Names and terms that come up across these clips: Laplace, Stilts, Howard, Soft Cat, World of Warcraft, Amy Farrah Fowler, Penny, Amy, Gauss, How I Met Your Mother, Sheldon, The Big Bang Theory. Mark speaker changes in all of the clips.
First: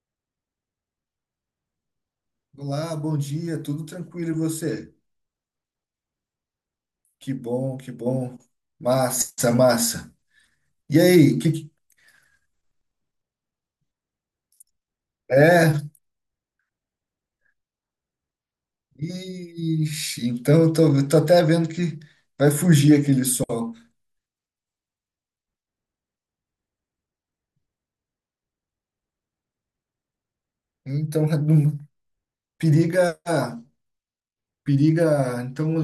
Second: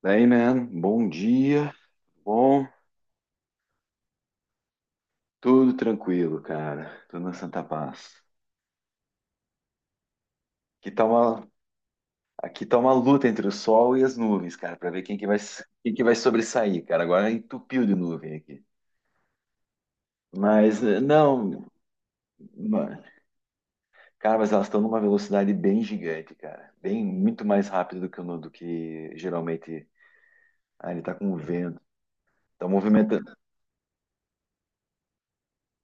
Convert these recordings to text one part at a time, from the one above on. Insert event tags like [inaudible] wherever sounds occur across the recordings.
Speaker 1: Daí, man, bom dia, bom,
Speaker 2: Olá, bom dia, tudo tranquilo e você?
Speaker 1: tudo tranquilo, cara, tudo na
Speaker 2: Que
Speaker 1: santa
Speaker 2: bom, que
Speaker 1: paz.
Speaker 2: bom. Massa, massa.
Speaker 1: Aqui
Speaker 2: E
Speaker 1: tá
Speaker 2: aí,
Speaker 1: uma, aqui tá uma luta entre o sol e as nuvens, cara, pra ver quem que vai,
Speaker 2: é?
Speaker 1: quem que vai sobressair, cara. Agora entupiu de nuvem aqui.
Speaker 2: Ixi, então eu
Speaker 1: Mas,
Speaker 2: tô,
Speaker 1: eh,
Speaker 2: eu tô até
Speaker 1: não,
Speaker 2: vendo que vai fugir
Speaker 1: ma-
Speaker 2: aquele sol.
Speaker 1: cara, mas elas estão numa velocidade bem gigante, cara, bem, muito mais rápido do que, o no- do que geralmente. Ele tá
Speaker 2: Então,
Speaker 1: com o
Speaker 2: [laughs]
Speaker 1: vento, tá
Speaker 2: periga,
Speaker 1: movimentando.
Speaker 2: periga, então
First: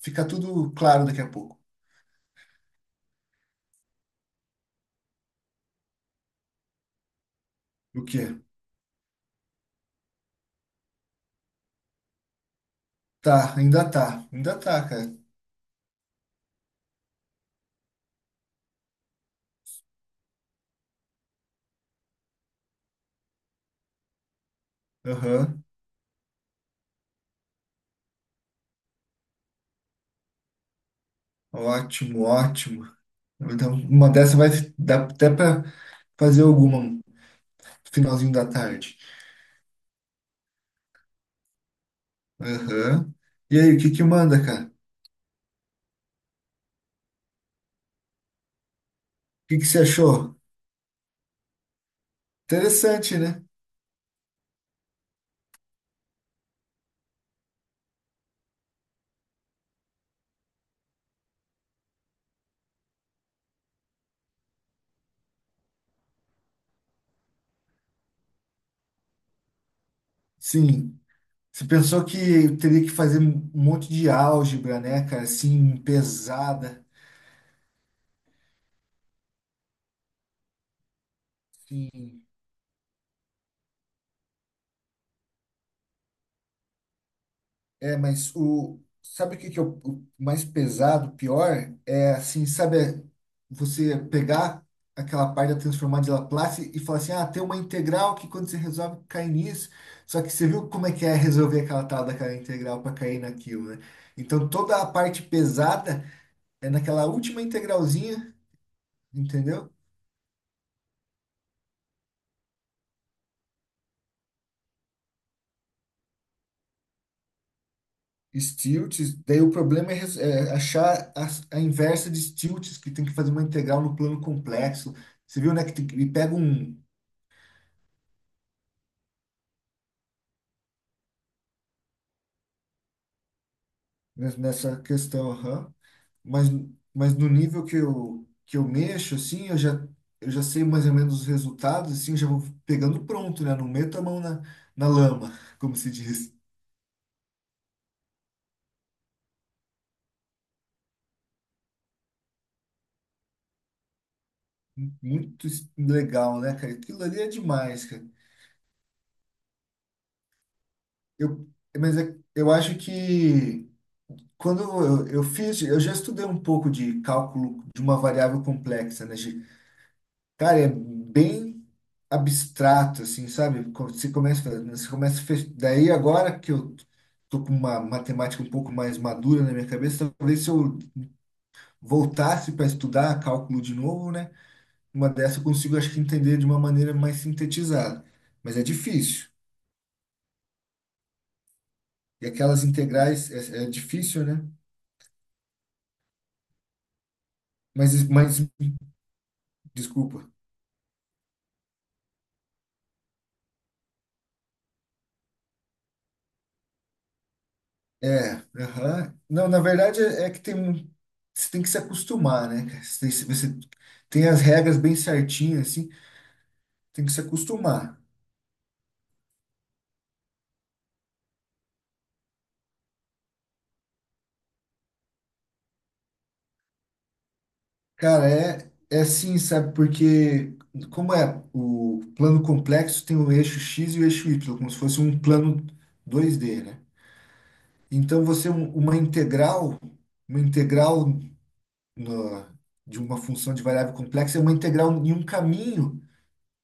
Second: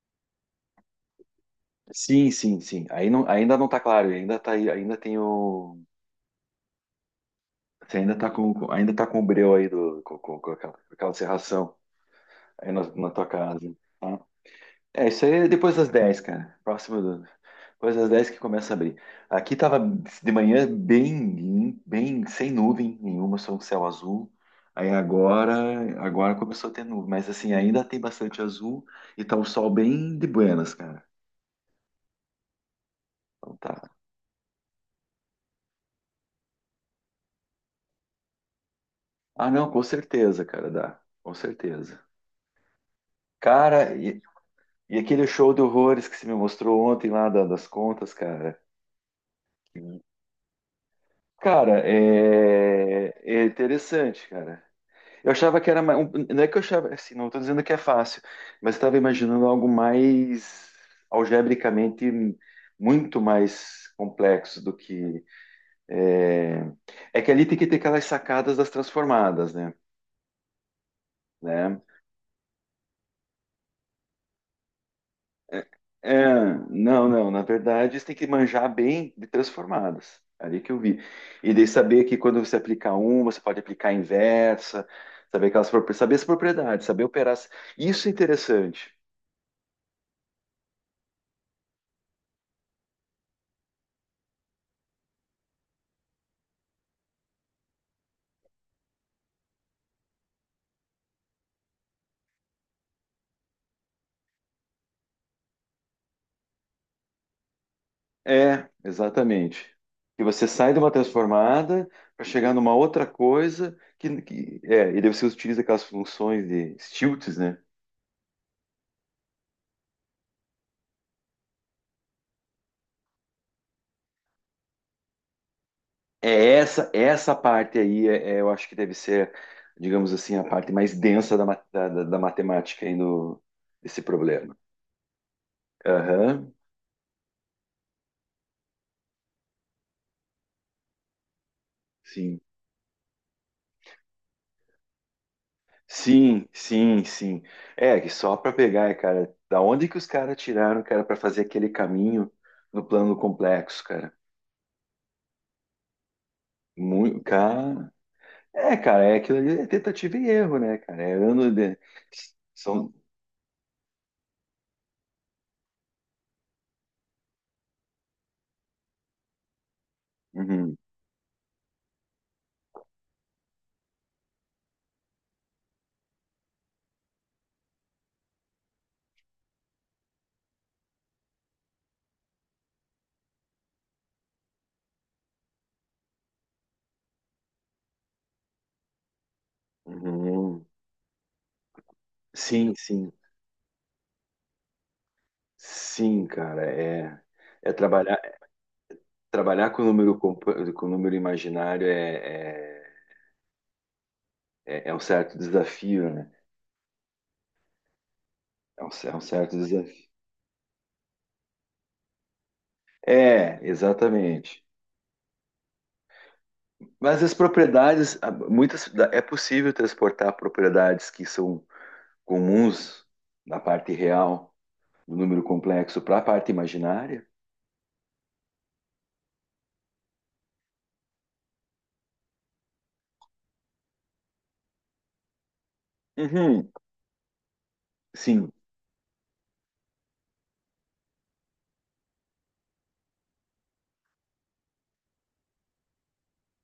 Speaker 2: fica tudo claro daqui a pouco.
Speaker 1: Sim, sim, sim. Aí não, ainda não tá claro, ainda tá, ainda tem o... Você
Speaker 2: O
Speaker 1: ainda
Speaker 2: quê?
Speaker 1: tá ainda tá com o breu aí com aquela serração aí na, na tua
Speaker 2: Tá,
Speaker 1: casa, tá?
Speaker 2: ainda tá,
Speaker 1: É,
Speaker 2: cara.
Speaker 1: isso aí é depois das 10, cara. Próximo do, depois das 10 que começa a abrir. Aqui tava de manhã bem, bem sem nuvem nenhuma, só um céu azul. Aí
Speaker 2: Aham.
Speaker 1: agora, agora começou a ter nuvem, mas assim, ainda tem bastante azul e tá um sol bem de buenas, cara.
Speaker 2: Ótimo, ótimo.
Speaker 1: Então
Speaker 2: Então,
Speaker 1: tá.
Speaker 2: uma dessa vai dar até pra fazer alguma no finalzinho da tarde.
Speaker 1: Ah, não, com certeza, cara, dá. Com certeza.
Speaker 2: Aham. E aí, o que
Speaker 1: Cara,
Speaker 2: que
Speaker 1: e...
Speaker 2: manda, cara? O
Speaker 1: E aquele show de horrores que você me mostrou ontem lá das contas, cara.
Speaker 2: Que que você achou?
Speaker 1: Cara, é,
Speaker 2: Interessante,
Speaker 1: é
Speaker 2: né?
Speaker 1: interessante, cara. Eu achava que era mais. Não é que eu achava, assim, não estou dizendo que é fácil, mas estava imaginando algo mais algebricamente muito mais complexo do que. É, é que ali tem que ter aquelas sacadas das transformadas, né?
Speaker 2: Sim. Você
Speaker 1: Né?
Speaker 2: pensou que teria que fazer um monte de álgebra, né, cara?
Speaker 1: É,
Speaker 2: Assim,
Speaker 1: é,
Speaker 2: pesada.
Speaker 1: não, não. Na verdade, você tem que manjar bem de transformadas. Ali que eu vi. E daí saber que
Speaker 2: Sim.
Speaker 1: quando você aplicar uma, você pode aplicar a inversa, saber aquelas, saber as propriedades, saber operar.
Speaker 2: É,
Speaker 1: Isso é
Speaker 2: mas o.
Speaker 1: interessante.
Speaker 2: Sabe o que que é o mais pesado, pior? É assim, sabe, é você pegar aquela parte da transformada de Laplace e falar assim, ah, tem uma integral que quando você resolve cai nisso. Só que você viu como é que é resolver aquela tal daquela integral para cair naquilo, né? Então toda a parte pesada é naquela última integralzinha,
Speaker 1: É,
Speaker 2: entendeu?
Speaker 1: exatamente. Que você sai de uma transformada para chegar numa outra coisa é, e daí você utiliza aquelas funções de stilts, né?
Speaker 2: Stilts, daí o problema é, é achar a inversa de Stilts, que tem que fazer uma integral no plano complexo. Você viu, né? E pega
Speaker 1: É
Speaker 2: um,
Speaker 1: essa, essa parte aí, é, é, eu acho que deve ser, digamos assim, a parte mais densa da, ma- da, da- da matemática aí no, desse problema.
Speaker 2: nessa questão, aham. Mas,
Speaker 1: Aham,
Speaker 2: mas no nível que eu mexo, assim, eu já sei mais ou menos os resultados, assim, já
Speaker 1: sim.
Speaker 2: vou pegando pronto, né? Não meto a mão na lama, [laughs] como se diz.
Speaker 1: Sim, sim, sim. É, que só para pegar, é, cara, da onde que os caras tiraram, cara, para fazer aquele caminho no plano complexo, cara?
Speaker 2: Legal, né, cara? Aquilo ali
Speaker 1: Muito,
Speaker 2: é demais,
Speaker 1: cara.
Speaker 2: cara.
Speaker 1: É, cara, é aquilo ali, é tentativa e erro, né, cara? É
Speaker 2: Eu,
Speaker 1: ano de.
Speaker 2: eu acho
Speaker 1: São.
Speaker 2: que quando eu fiz, eu já estudei um pouco de cálculo de uma variável complexa, né? Cara, é
Speaker 1: Uhum,
Speaker 2: bem abstrato, assim, sabe? Quando você começa, né, você começa, daí agora que eu tô com uma matemática um pouco mais madura na minha cabeça, talvez se eu voltasse para estudar cálculo de novo, né? Uma dessa eu consigo, acho que entender de uma maneira mais sintetizada, mas é difícil.
Speaker 1: uhum.
Speaker 2: E aquelas
Speaker 1: Sim, sim.
Speaker 2: integrais é difícil, né?
Speaker 1: Sim, cara, é. É
Speaker 2: Mas,
Speaker 1: trabalhar.
Speaker 2: mas
Speaker 1: Trabalhar com o número,
Speaker 2: desculpa.
Speaker 1: com o número imaginário é, é, é é um certo desafio, né?
Speaker 2: É,
Speaker 1: É um, é
Speaker 2: aham.
Speaker 1: um
Speaker 2: Não,
Speaker 1: certo
Speaker 2: na verdade
Speaker 1: desafio.
Speaker 2: é que você tem que se acostumar, né, cara?
Speaker 1: É,
Speaker 2: Você tem as
Speaker 1: exatamente.
Speaker 2: regras bem certinhas, assim, tem que se
Speaker 1: Mas as
Speaker 2: acostumar.
Speaker 1: propriedades, muitas, é possível transportar propriedades que são comuns na parte real do número complexo para a parte imaginária?
Speaker 2: Cara, é assim, sabe? Porque como é o plano complexo, tem o eixo X e o eixo Y, como se fosse um plano 2D,
Speaker 1: Uhum.
Speaker 2: né? Então você,
Speaker 1: Sim,
Speaker 2: uma integral, uma integral na- de uma função de variável complexa é uma integral em um caminho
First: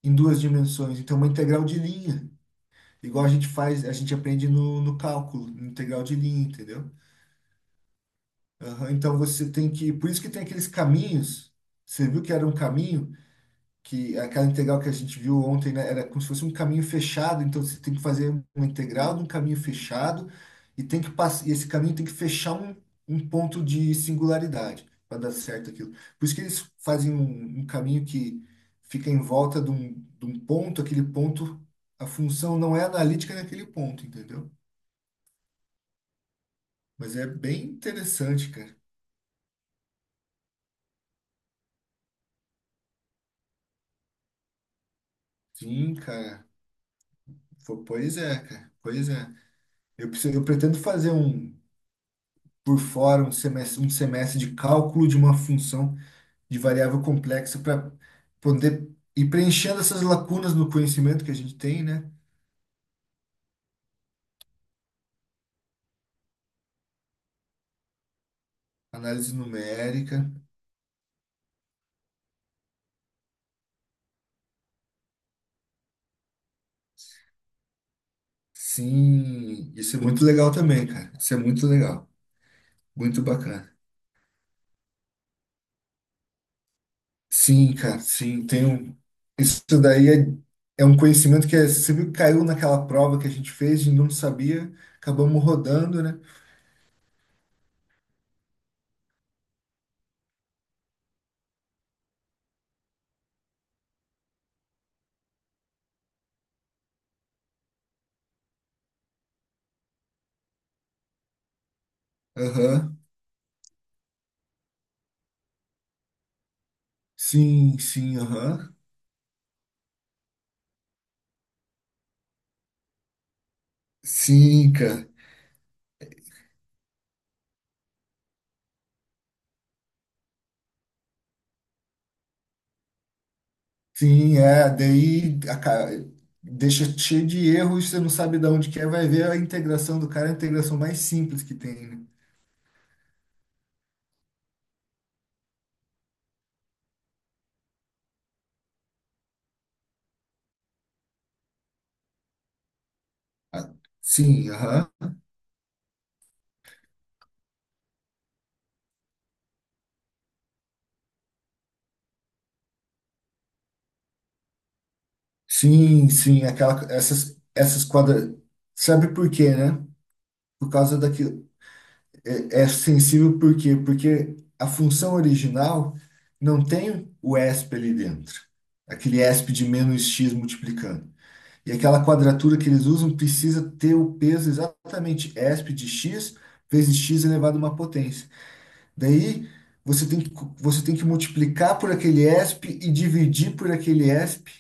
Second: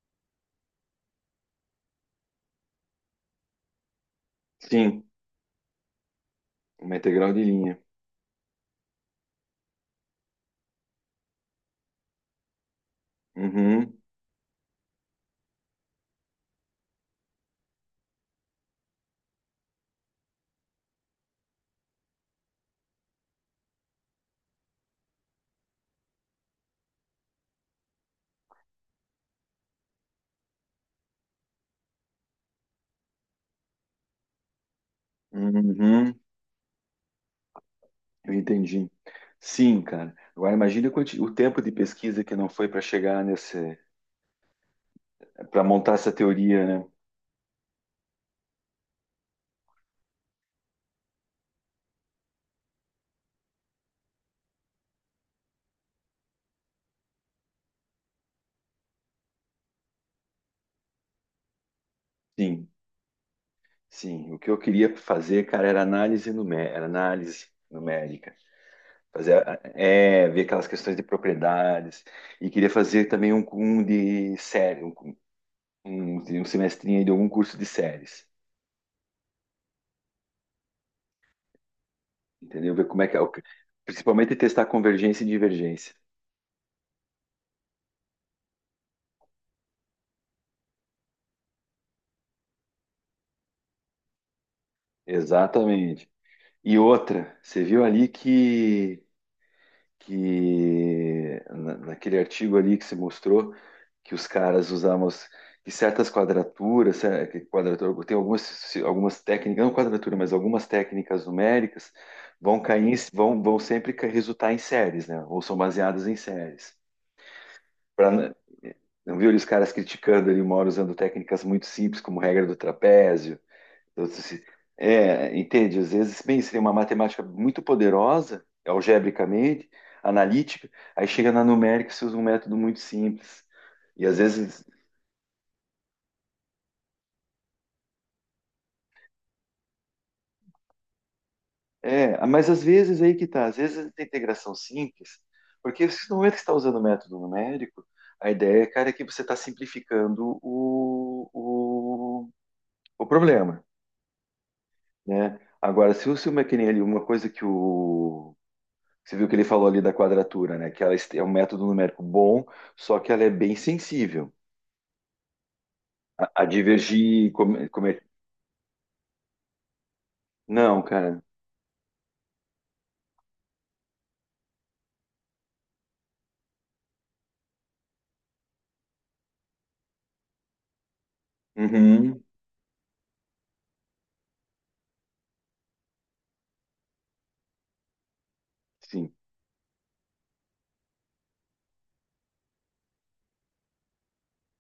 Speaker 2: em duas dimensões, então uma integral de linha. Igual a gente faz, a gente aprende no
Speaker 1: sim.
Speaker 2: cálculo, no integral de linha, entendeu?
Speaker 1: Uma integral de linha.
Speaker 2: Aham, então você tem que. Por isso que tem aqueles caminhos. Você viu que era um caminho,
Speaker 1: Uhum.
Speaker 2: que aquela integral que a gente viu ontem, né, era como se fosse um caminho fechado, então você tem que fazer uma integral de um caminho fechado e tem que passar, e esse caminho tem que fechar um ponto de singularidade para dar certo aquilo. Por isso que eles fazem um caminho que fica em volta de um ponto, aquele ponto, a função não é analítica naquele ponto, entendeu?
Speaker 1: Uhum.
Speaker 2: Mas é bem
Speaker 1: Eu
Speaker 2: interessante, cara.
Speaker 1: entendi. Sim, cara. Agora imagine o o tempo de pesquisa que não foi para chegar nesse, para montar
Speaker 2: Sim,
Speaker 1: essa
Speaker 2: cara.
Speaker 1: teoria, né?
Speaker 2: Pois é, cara. Pois é. Eu pretendo fazer um, por fora, um semestre, de cálculo de uma função de variável complexa para poder ir preenchendo essas lacunas no conhecimento que a gente tem, né?
Speaker 1: Sim, sim. O que eu queria fazer, cara, era análise numérica, era análise numérica. Fazer,
Speaker 2: Análise
Speaker 1: é,
Speaker 2: numérica.
Speaker 1: ver aquelas questões de propriedades. E queria fazer também um de série, um, um semestrinho aí de algum curso de séries.
Speaker 2: Sim, isso é muito legal também, cara. Isso é muito legal.
Speaker 1: Entendeu? Ver como é que é.
Speaker 2: Muito bacana.
Speaker 1: Principalmente testar convergência e divergência.
Speaker 2: Sim, cara, sim, tem um... Isso daí é um conhecimento que é, sempre caiu naquela prova que a gente fez e não sabia, acabamos rodando,
Speaker 1: Exatamente.
Speaker 2: né?
Speaker 1: E outra, você viu ali que naquele artigo ali que se mostrou que os caras usavam que certas quadraturas, que quadratura, tem algumas, algumas técnicas, não quadratura, mas algumas técnicas numéricas vão cair,
Speaker 2: Aham.
Speaker 1: vão, vão sempre resultar em séries, né? Ou são baseadas em séries.
Speaker 2: Sim,
Speaker 1: Pra,
Speaker 2: sim, aham.
Speaker 1: não viu ali os caras criticando ali uma hora usando técnicas muito simples, como regra do trapézio, eu disse, assim,
Speaker 2: Sim, cara,
Speaker 1: é, entende? Às vezes, bem, seria uma matemática muito poderosa, algebricamente, analítica, aí chega na numérica e se usa um método muito simples. E às
Speaker 2: sim,
Speaker 1: vezes,
Speaker 2: é, deixa cheio de erros, você não sabe de onde que é, vai ver a integração do cara, é a integração mais simples que tem, né?
Speaker 1: é, mas às vezes aí que tá, às vezes a integração simples, porque se não é que você está usando o método numérico, a ideia, cara, é que você está simplificando o problema,
Speaker 2: Ah. Sim, aham.
Speaker 1: né? Agora, se você uma que nem ali, uma coisa que o... Você viu que ele falou ali da quadratura, né? Que ela é um método numérico bom, só que ela é bem sensível a
Speaker 2: Sim, aquela,
Speaker 1: divergir. Como,
Speaker 2: essas
Speaker 1: como é...
Speaker 2: quadras, sabe por quê, né? Por
Speaker 1: Não,
Speaker 2: causa
Speaker 1: cara.
Speaker 2: daquilo é sensível por quê? Porque a função original não tem o ESP ali dentro, aquele ESP de menos x multiplicando. E aquela
Speaker 1: Uhum.
Speaker 2: quadratura que eles usam precisa ter o peso exatamente ESP de x vezes x elevado a uma potência.
Speaker 1: Sim,
Speaker 2: Daí você tem que, você tem que multiplicar por aquele ESP e dividir por aquele ESP.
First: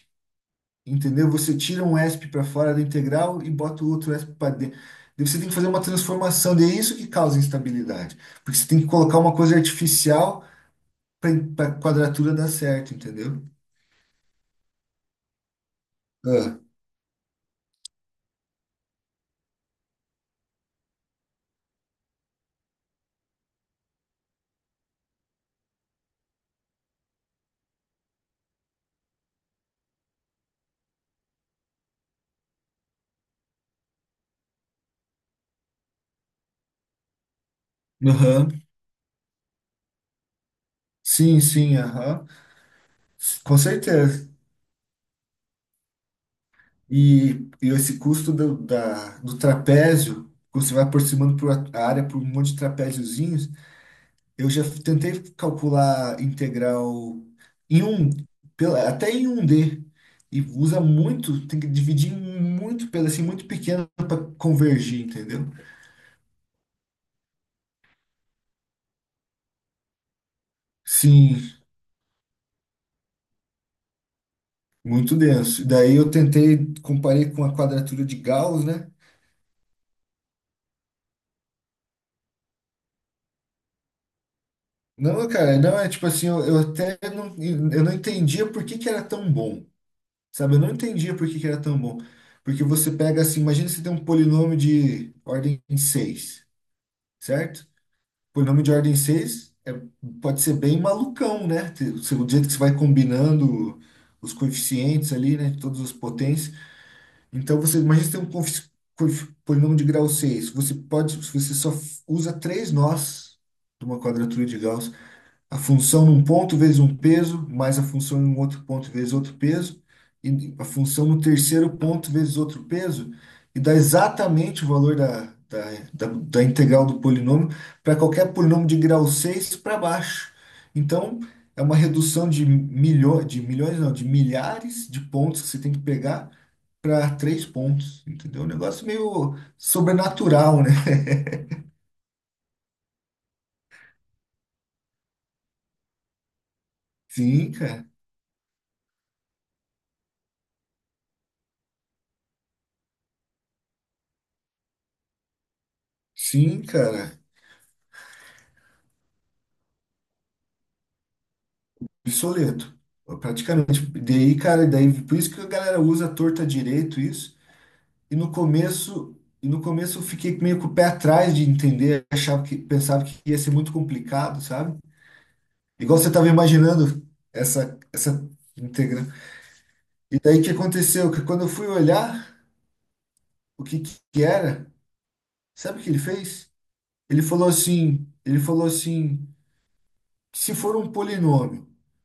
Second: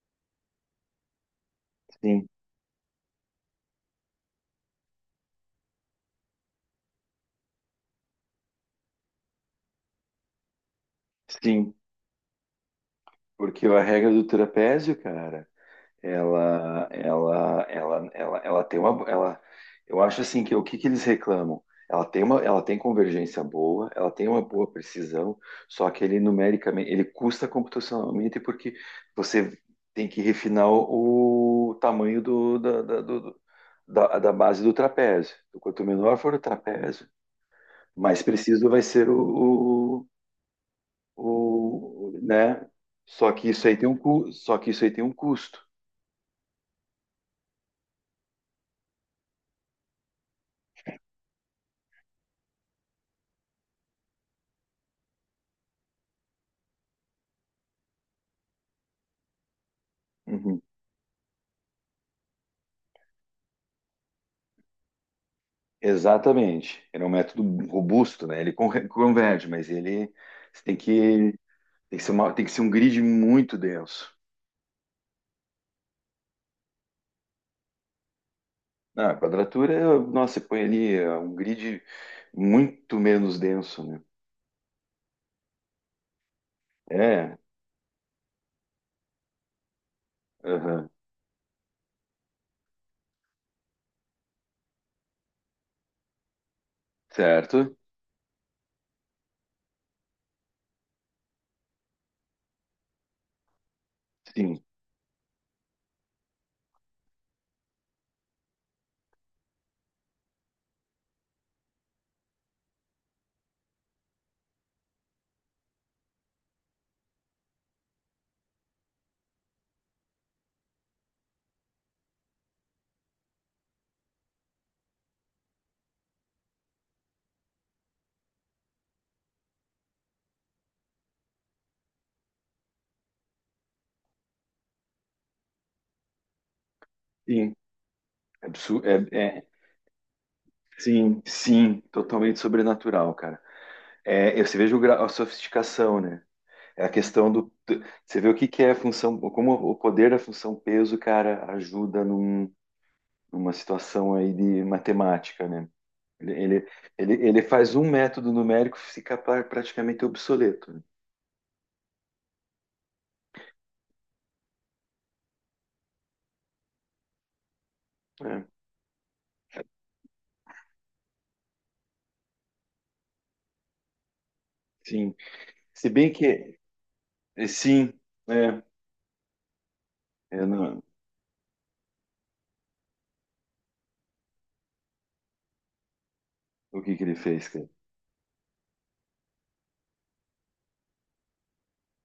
Speaker 2: Entendeu? Você tira um
Speaker 1: sim,
Speaker 2: ESP para fora da integral e bota o outro ESP para dentro. Daí você tem que fazer uma transformação, e é isso que causa instabilidade. Porque você tem que colocar uma coisa artificial para
Speaker 1: sim.
Speaker 2: a quadratura dar certo, entendeu?
Speaker 1: Porque a regra do trapézio, cara...
Speaker 2: Ah.
Speaker 1: Ela tem uma, ela, eu acho assim que o que que eles reclamam? Ela tem uma, ela tem convergência boa, ela tem uma boa precisão, só que ele numericamente, ele custa computacionalmente porque você tem que refinar o tamanho do, da, da, do- do- da, da base do trapézio. Então, quanto menor for o trapézio, mais
Speaker 2: Aham.
Speaker 1: preciso vai ser o,
Speaker 2: Sim, sim, aham.
Speaker 1: né? Só que
Speaker 2: Com
Speaker 1: isso aí tem um,
Speaker 2: certeza.
Speaker 1: só que isso aí tem um custo.
Speaker 2: E esse custo do trapézio, quando você vai aproximando por a área por um monte de trapéziozinhos, eu já tentei calcular integral em um, até em um D, e
Speaker 1: Uhum.
Speaker 2: usa muito, tem que dividir em muito, pelo assim, muito pequeno para convergir, entendeu?
Speaker 1: Exatamente. Ele é um método robusto, né? Ele converge, mas ele você
Speaker 2: Sim,
Speaker 1: tem que ser tem que ser um grid muito denso.
Speaker 2: muito denso. E daí eu tentei, comparei com a quadratura de Gauss, né?
Speaker 1: Ah, a quadratura, nossa, você põe ali é, um grid muito menos denso, né?
Speaker 2: Não, cara, não é tipo assim, eu até não,
Speaker 1: É,
Speaker 2: eu não entendia por que que era tão bom, sabe? Eu não
Speaker 1: aham,
Speaker 2: entendia por que que era tão bom. Porque você pega assim, imagina você tem um polinômio de ordem 6, certo?
Speaker 1: certo?
Speaker 2: Por nome de ordem 6 é, pode ser bem malucão, né? O jeito que você vai combinando os
Speaker 1: Sim,
Speaker 2: coeficientes ali, né? Todas as potências. Então, você imagina você tem um polinômio de grau seis. Você pode, você só usa três nós de uma quadratura de Gauss, a função num ponto vezes um peso, mais a função em um outro ponto vezes outro peso, e a função no terceiro ponto vezes outro peso, e dá exatamente o valor da integral do polinômio para qualquer polinômio de grau 6 para baixo. Então, é uma redução de milhões não, de milhares de pontos que você tem que pegar para três
Speaker 1: sim.
Speaker 2: pontos, entendeu? Um negócio
Speaker 1: Absurdo, é,
Speaker 2: meio
Speaker 1: é,
Speaker 2: sobrenatural, né?
Speaker 1: sim, sim, totalmente sobrenatural, cara. É, você veja o grau, a sofisticação, né? É a questão do,
Speaker 2: Sim,
Speaker 1: do-
Speaker 2: cara.
Speaker 1: Você vê o que que é a função, como o poder da função peso, cara, ajuda num uma situação aí de matemática, né? Ele,
Speaker 2: Sim,
Speaker 1: ele, ele,
Speaker 2: cara.
Speaker 1: ele faz um método numérico ficar praticamente obsoleto.
Speaker 2: Obsoleto, praticamente. Daí, cara, daí, por isso que a galera usa torta direito isso. E no
Speaker 1: Né? É,
Speaker 2: começo, e no começo eu fiquei meio com o pé atrás de entender, achava que pensava que ia ser muito complicado, sabe?
Speaker 1: sim. Se
Speaker 2: Igual você
Speaker 1: bem
Speaker 2: estava
Speaker 1: que,
Speaker 2: imaginando
Speaker 1: é, sim,
Speaker 2: essa
Speaker 1: é,
Speaker 2: integra. E daí
Speaker 1: é,
Speaker 2: o que
Speaker 1: não,
Speaker 2: aconteceu? Que quando eu fui olhar o que que era, sabe o que ele fez?
Speaker 1: o que que ele fez, cara?
Speaker 2: Ele falou assim, se for um polinômio.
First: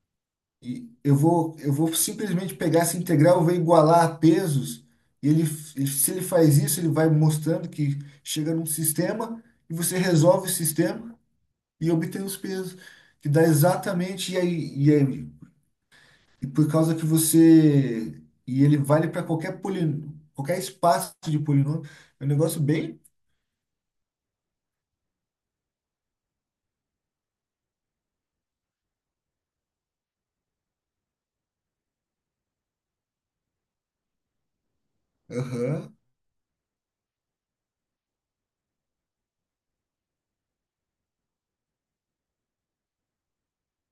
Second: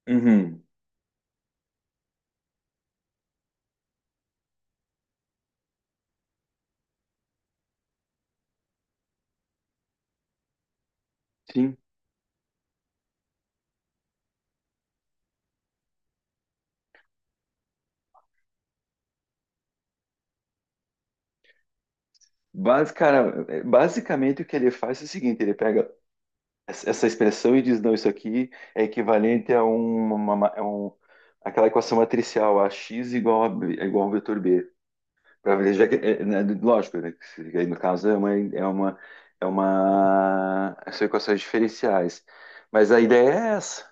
Speaker 1: Uhum,
Speaker 2: E eu vou simplesmente pegar essa integral, eu vou igualar a pesos. E ele, se ele faz isso, ele vai mostrando que chega num sistema e você resolve o sistema
Speaker 1: sim.
Speaker 2: e obtém os pesos, que dá exatamente. E aí, e por causa que você. E ele vale para qualquer polino, qualquer espaço de polinômio. É um negócio
Speaker 1: Basi-
Speaker 2: bem.
Speaker 1: cara, é, basicamente o que ele faz é o seguinte, ele pega essa expressão e diz, não, isso aqui é equivalente a um, uma, a aquela equação matricial, a x igual a, é igual ao vetor b. Para ver, já que,
Speaker 2: Aham.
Speaker 1: é, né, lógico, né, que se- aí no caso são equações diferenciais. Mas a ideia é essa,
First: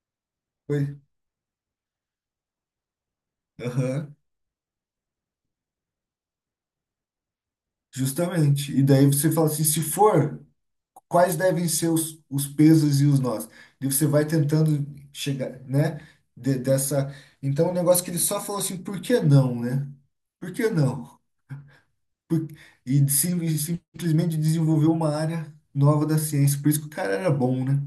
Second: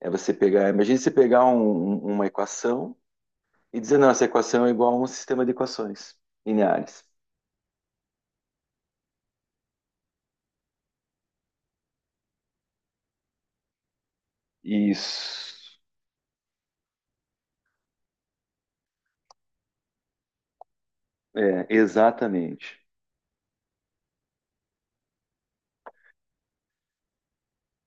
Speaker 1: é você pegar, imagine
Speaker 2: Foi.
Speaker 1: você pegar uma equação e dizer, não,
Speaker 2: Aham.
Speaker 1: essa equação é igual a um sistema de equações lineares.
Speaker 2: Justamente. E daí você fala assim: se for, quais devem ser os pesos e os nós. E você vai tentando chegar,
Speaker 1: Isso,
Speaker 2: né? de- dessa. Então, o negócio que ele só falou assim, por que não, né? Por que não?
Speaker 1: é,
Speaker 2: Por-
Speaker 1: exatamente.
Speaker 2: E e simplesmente desenvolveu uma área nova da ciência. Por isso que o cara era bom, né?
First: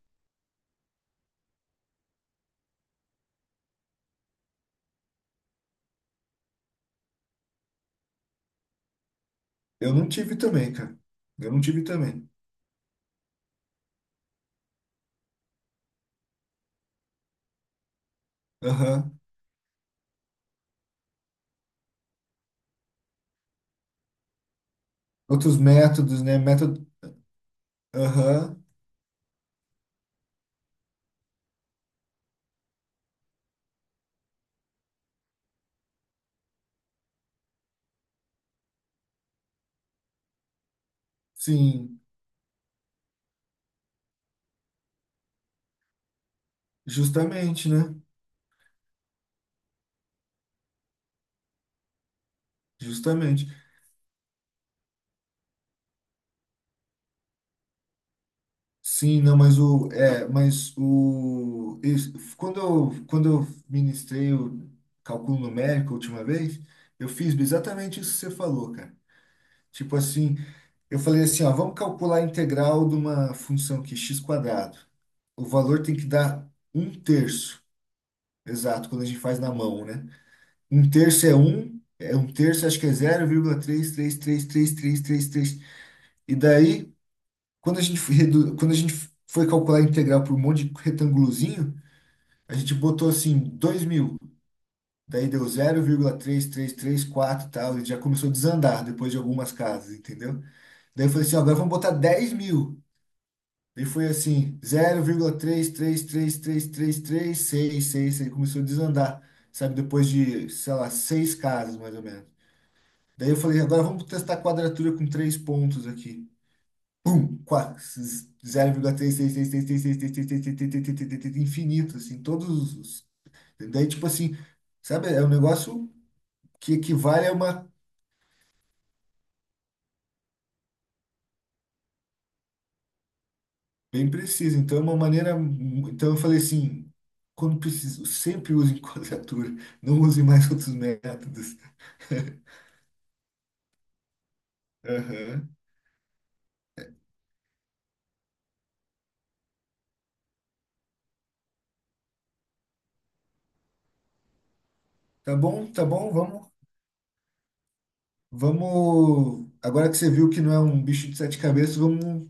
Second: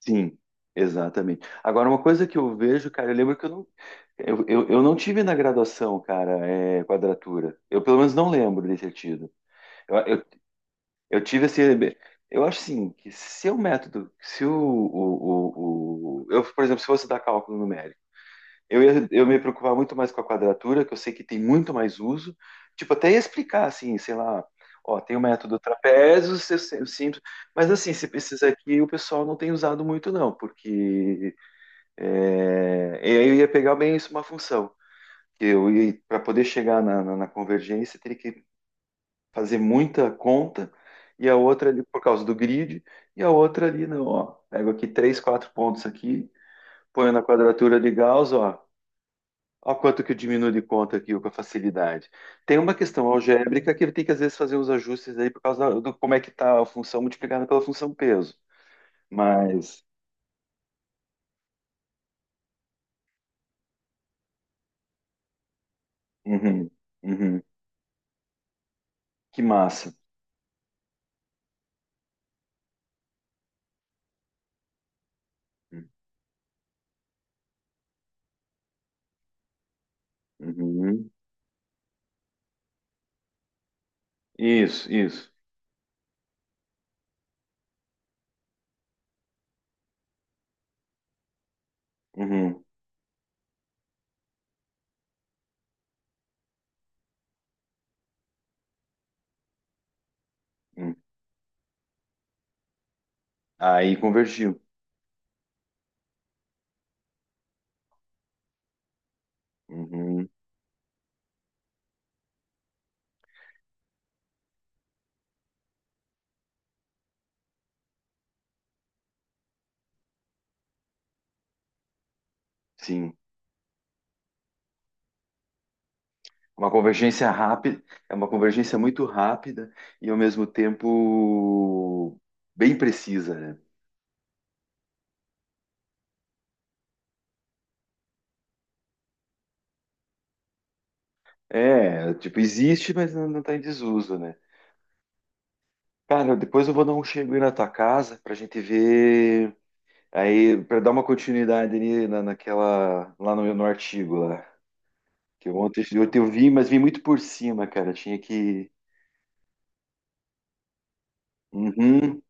Speaker 1: Sim, exatamente. Agora, uma coisa que eu vejo, cara, eu lembro que eu não tive na graduação, cara, é, quadratura. Eu pelo menos não lembro de ter tido.
Speaker 2: Eu
Speaker 1: Eu,
Speaker 2: não
Speaker 1: eu
Speaker 2: tive também, cara.
Speaker 1: Eu tive
Speaker 2: Eu não tive
Speaker 1: esse.
Speaker 2: também.
Speaker 1: Eu acho assim, que se o método, se eu, por exemplo, se fosse dar cálculo numérico, eu ia,
Speaker 2: Aham.
Speaker 1: eu me preocupar muito mais com a quadratura, que eu sei que tem muito mais uso. Tipo, até ia explicar assim, sei lá, ó, tem o
Speaker 2: Outros
Speaker 1: método
Speaker 2: métodos,
Speaker 1: trapézio,
Speaker 2: né? Método.
Speaker 1: simples, mas assim, se precisa
Speaker 2: Aham.
Speaker 1: aqui, o pessoal não tem usado muito não, porque é, e aí eu ia pegar bem isso uma função. Que eu ia para poder chegar na, na, na convergência, teria que fazer muita conta, e a outra ali por
Speaker 2: Sim.
Speaker 1: causa do grid, e a outra ali, não, ó, pego aqui três, quatro pontos aqui, ponho na
Speaker 2: Justamente,
Speaker 1: quadratura de
Speaker 2: né?
Speaker 1: Gauss, ó, ó quanto que eu diminuo de conta aqui ó, com a facilidade. Tem uma questão
Speaker 2: Justamente.
Speaker 1: algébrica que ele tem que às vezes fazer os ajustes aí por causa do como é que tá a função multiplicada pela função peso,
Speaker 2: Sim, não,
Speaker 1: mas,
Speaker 2: mas o isso, quando quando eu ministrei o cálculo numérico a última vez,
Speaker 1: uhum,
Speaker 2: eu fiz
Speaker 1: uhum,
Speaker 2: exatamente isso que você falou, cara.
Speaker 1: que massa.
Speaker 2: Tipo assim, eu falei assim, ó, vamos calcular a integral de uma função que é x quadrado. O valor tem que dar um terço, exato, quando a gente faz na mão, né?
Speaker 1: Uhum.
Speaker 2: É um terço, acho que é zero vírgula três três três três
Speaker 1: Isso,
Speaker 2: três três
Speaker 1: isso.
Speaker 2: três E daí quando a gente foi calcular a integral por um monte de retângulozinho, a
Speaker 1: Uhum,
Speaker 2: gente botou assim 2000, daí deu 0,3334 e tal, e já começou a desandar depois de algumas casas, entendeu?
Speaker 1: uhum.
Speaker 2: Daí eu falei assim, ó, agora vamos botar 10.000. Daí
Speaker 1: Aí
Speaker 2: foi assim,
Speaker 1: convergiu.
Speaker 2: 0,33333366, aí começou a desandar, sabe? Depois
Speaker 1: Uhum,
Speaker 2: de, sei lá, seis casas mais ou menos. Daí eu falei, agora vamos testar a quadratura com três pontos aqui. Infinito, assim, todos os.
Speaker 1: sim.
Speaker 2: Daí, tipo assim, sabe, é um negócio
Speaker 1: Uma
Speaker 2: que equivale
Speaker 1: convergência
Speaker 2: a uma
Speaker 1: rápida, é uma convergência muito rápida e ao mesmo tempo bem precisa, né?
Speaker 2: bem precisa. Então, é uma maneira. Então, eu falei assim, quando preciso, sempre usem [laughs] quadratura, não usem mais outros métodos.
Speaker 1: É,
Speaker 2: [laughs]
Speaker 1: tipo, existe, mas não, não tá em desuso, né?
Speaker 2: Aham.
Speaker 1: Cara, depois eu vou dar um chego aí na tua casa pra gente ver aí, pra dar uma continuidade ali na, naquela, lá no, no artigo lá. Que ontem
Speaker 2: Tá
Speaker 1: eu,
Speaker 2: bom,
Speaker 1: ontem eu
Speaker 2: vamos,
Speaker 1: vi, mas vi muito por cima, cara. Tinha que...
Speaker 2: vamos. Agora que você viu que não é um bicho de sete cabeças,
Speaker 1: Uhum.
Speaker 2: vamos.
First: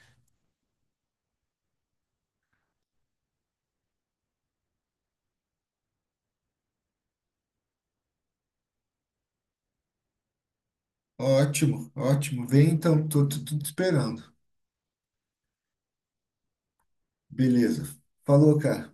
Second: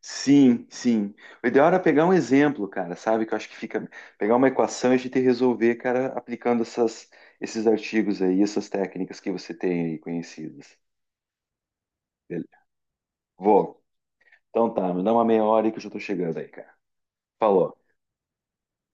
Speaker 1: Sim, sim. O ideal era pegar um exemplo, cara, sabe? Que eu acho que fica. Pegar uma equação e a gente resolver, cara, aplicando essas, esses artigos aí, essas técnicas que você tem aí conhecidas.
Speaker 2: Ótimo,
Speaker 1: Beleza.
Speaker 2: ótimo. Vem então, tô, tô te
Speaker 1: Vou.
Speaker 2: esperando.
Speaker 1: Então tá, me dá uma meia hora aí que eu já tô chegando aí, cara. Falou.
Speaker 2: Beleza. Falou, cara.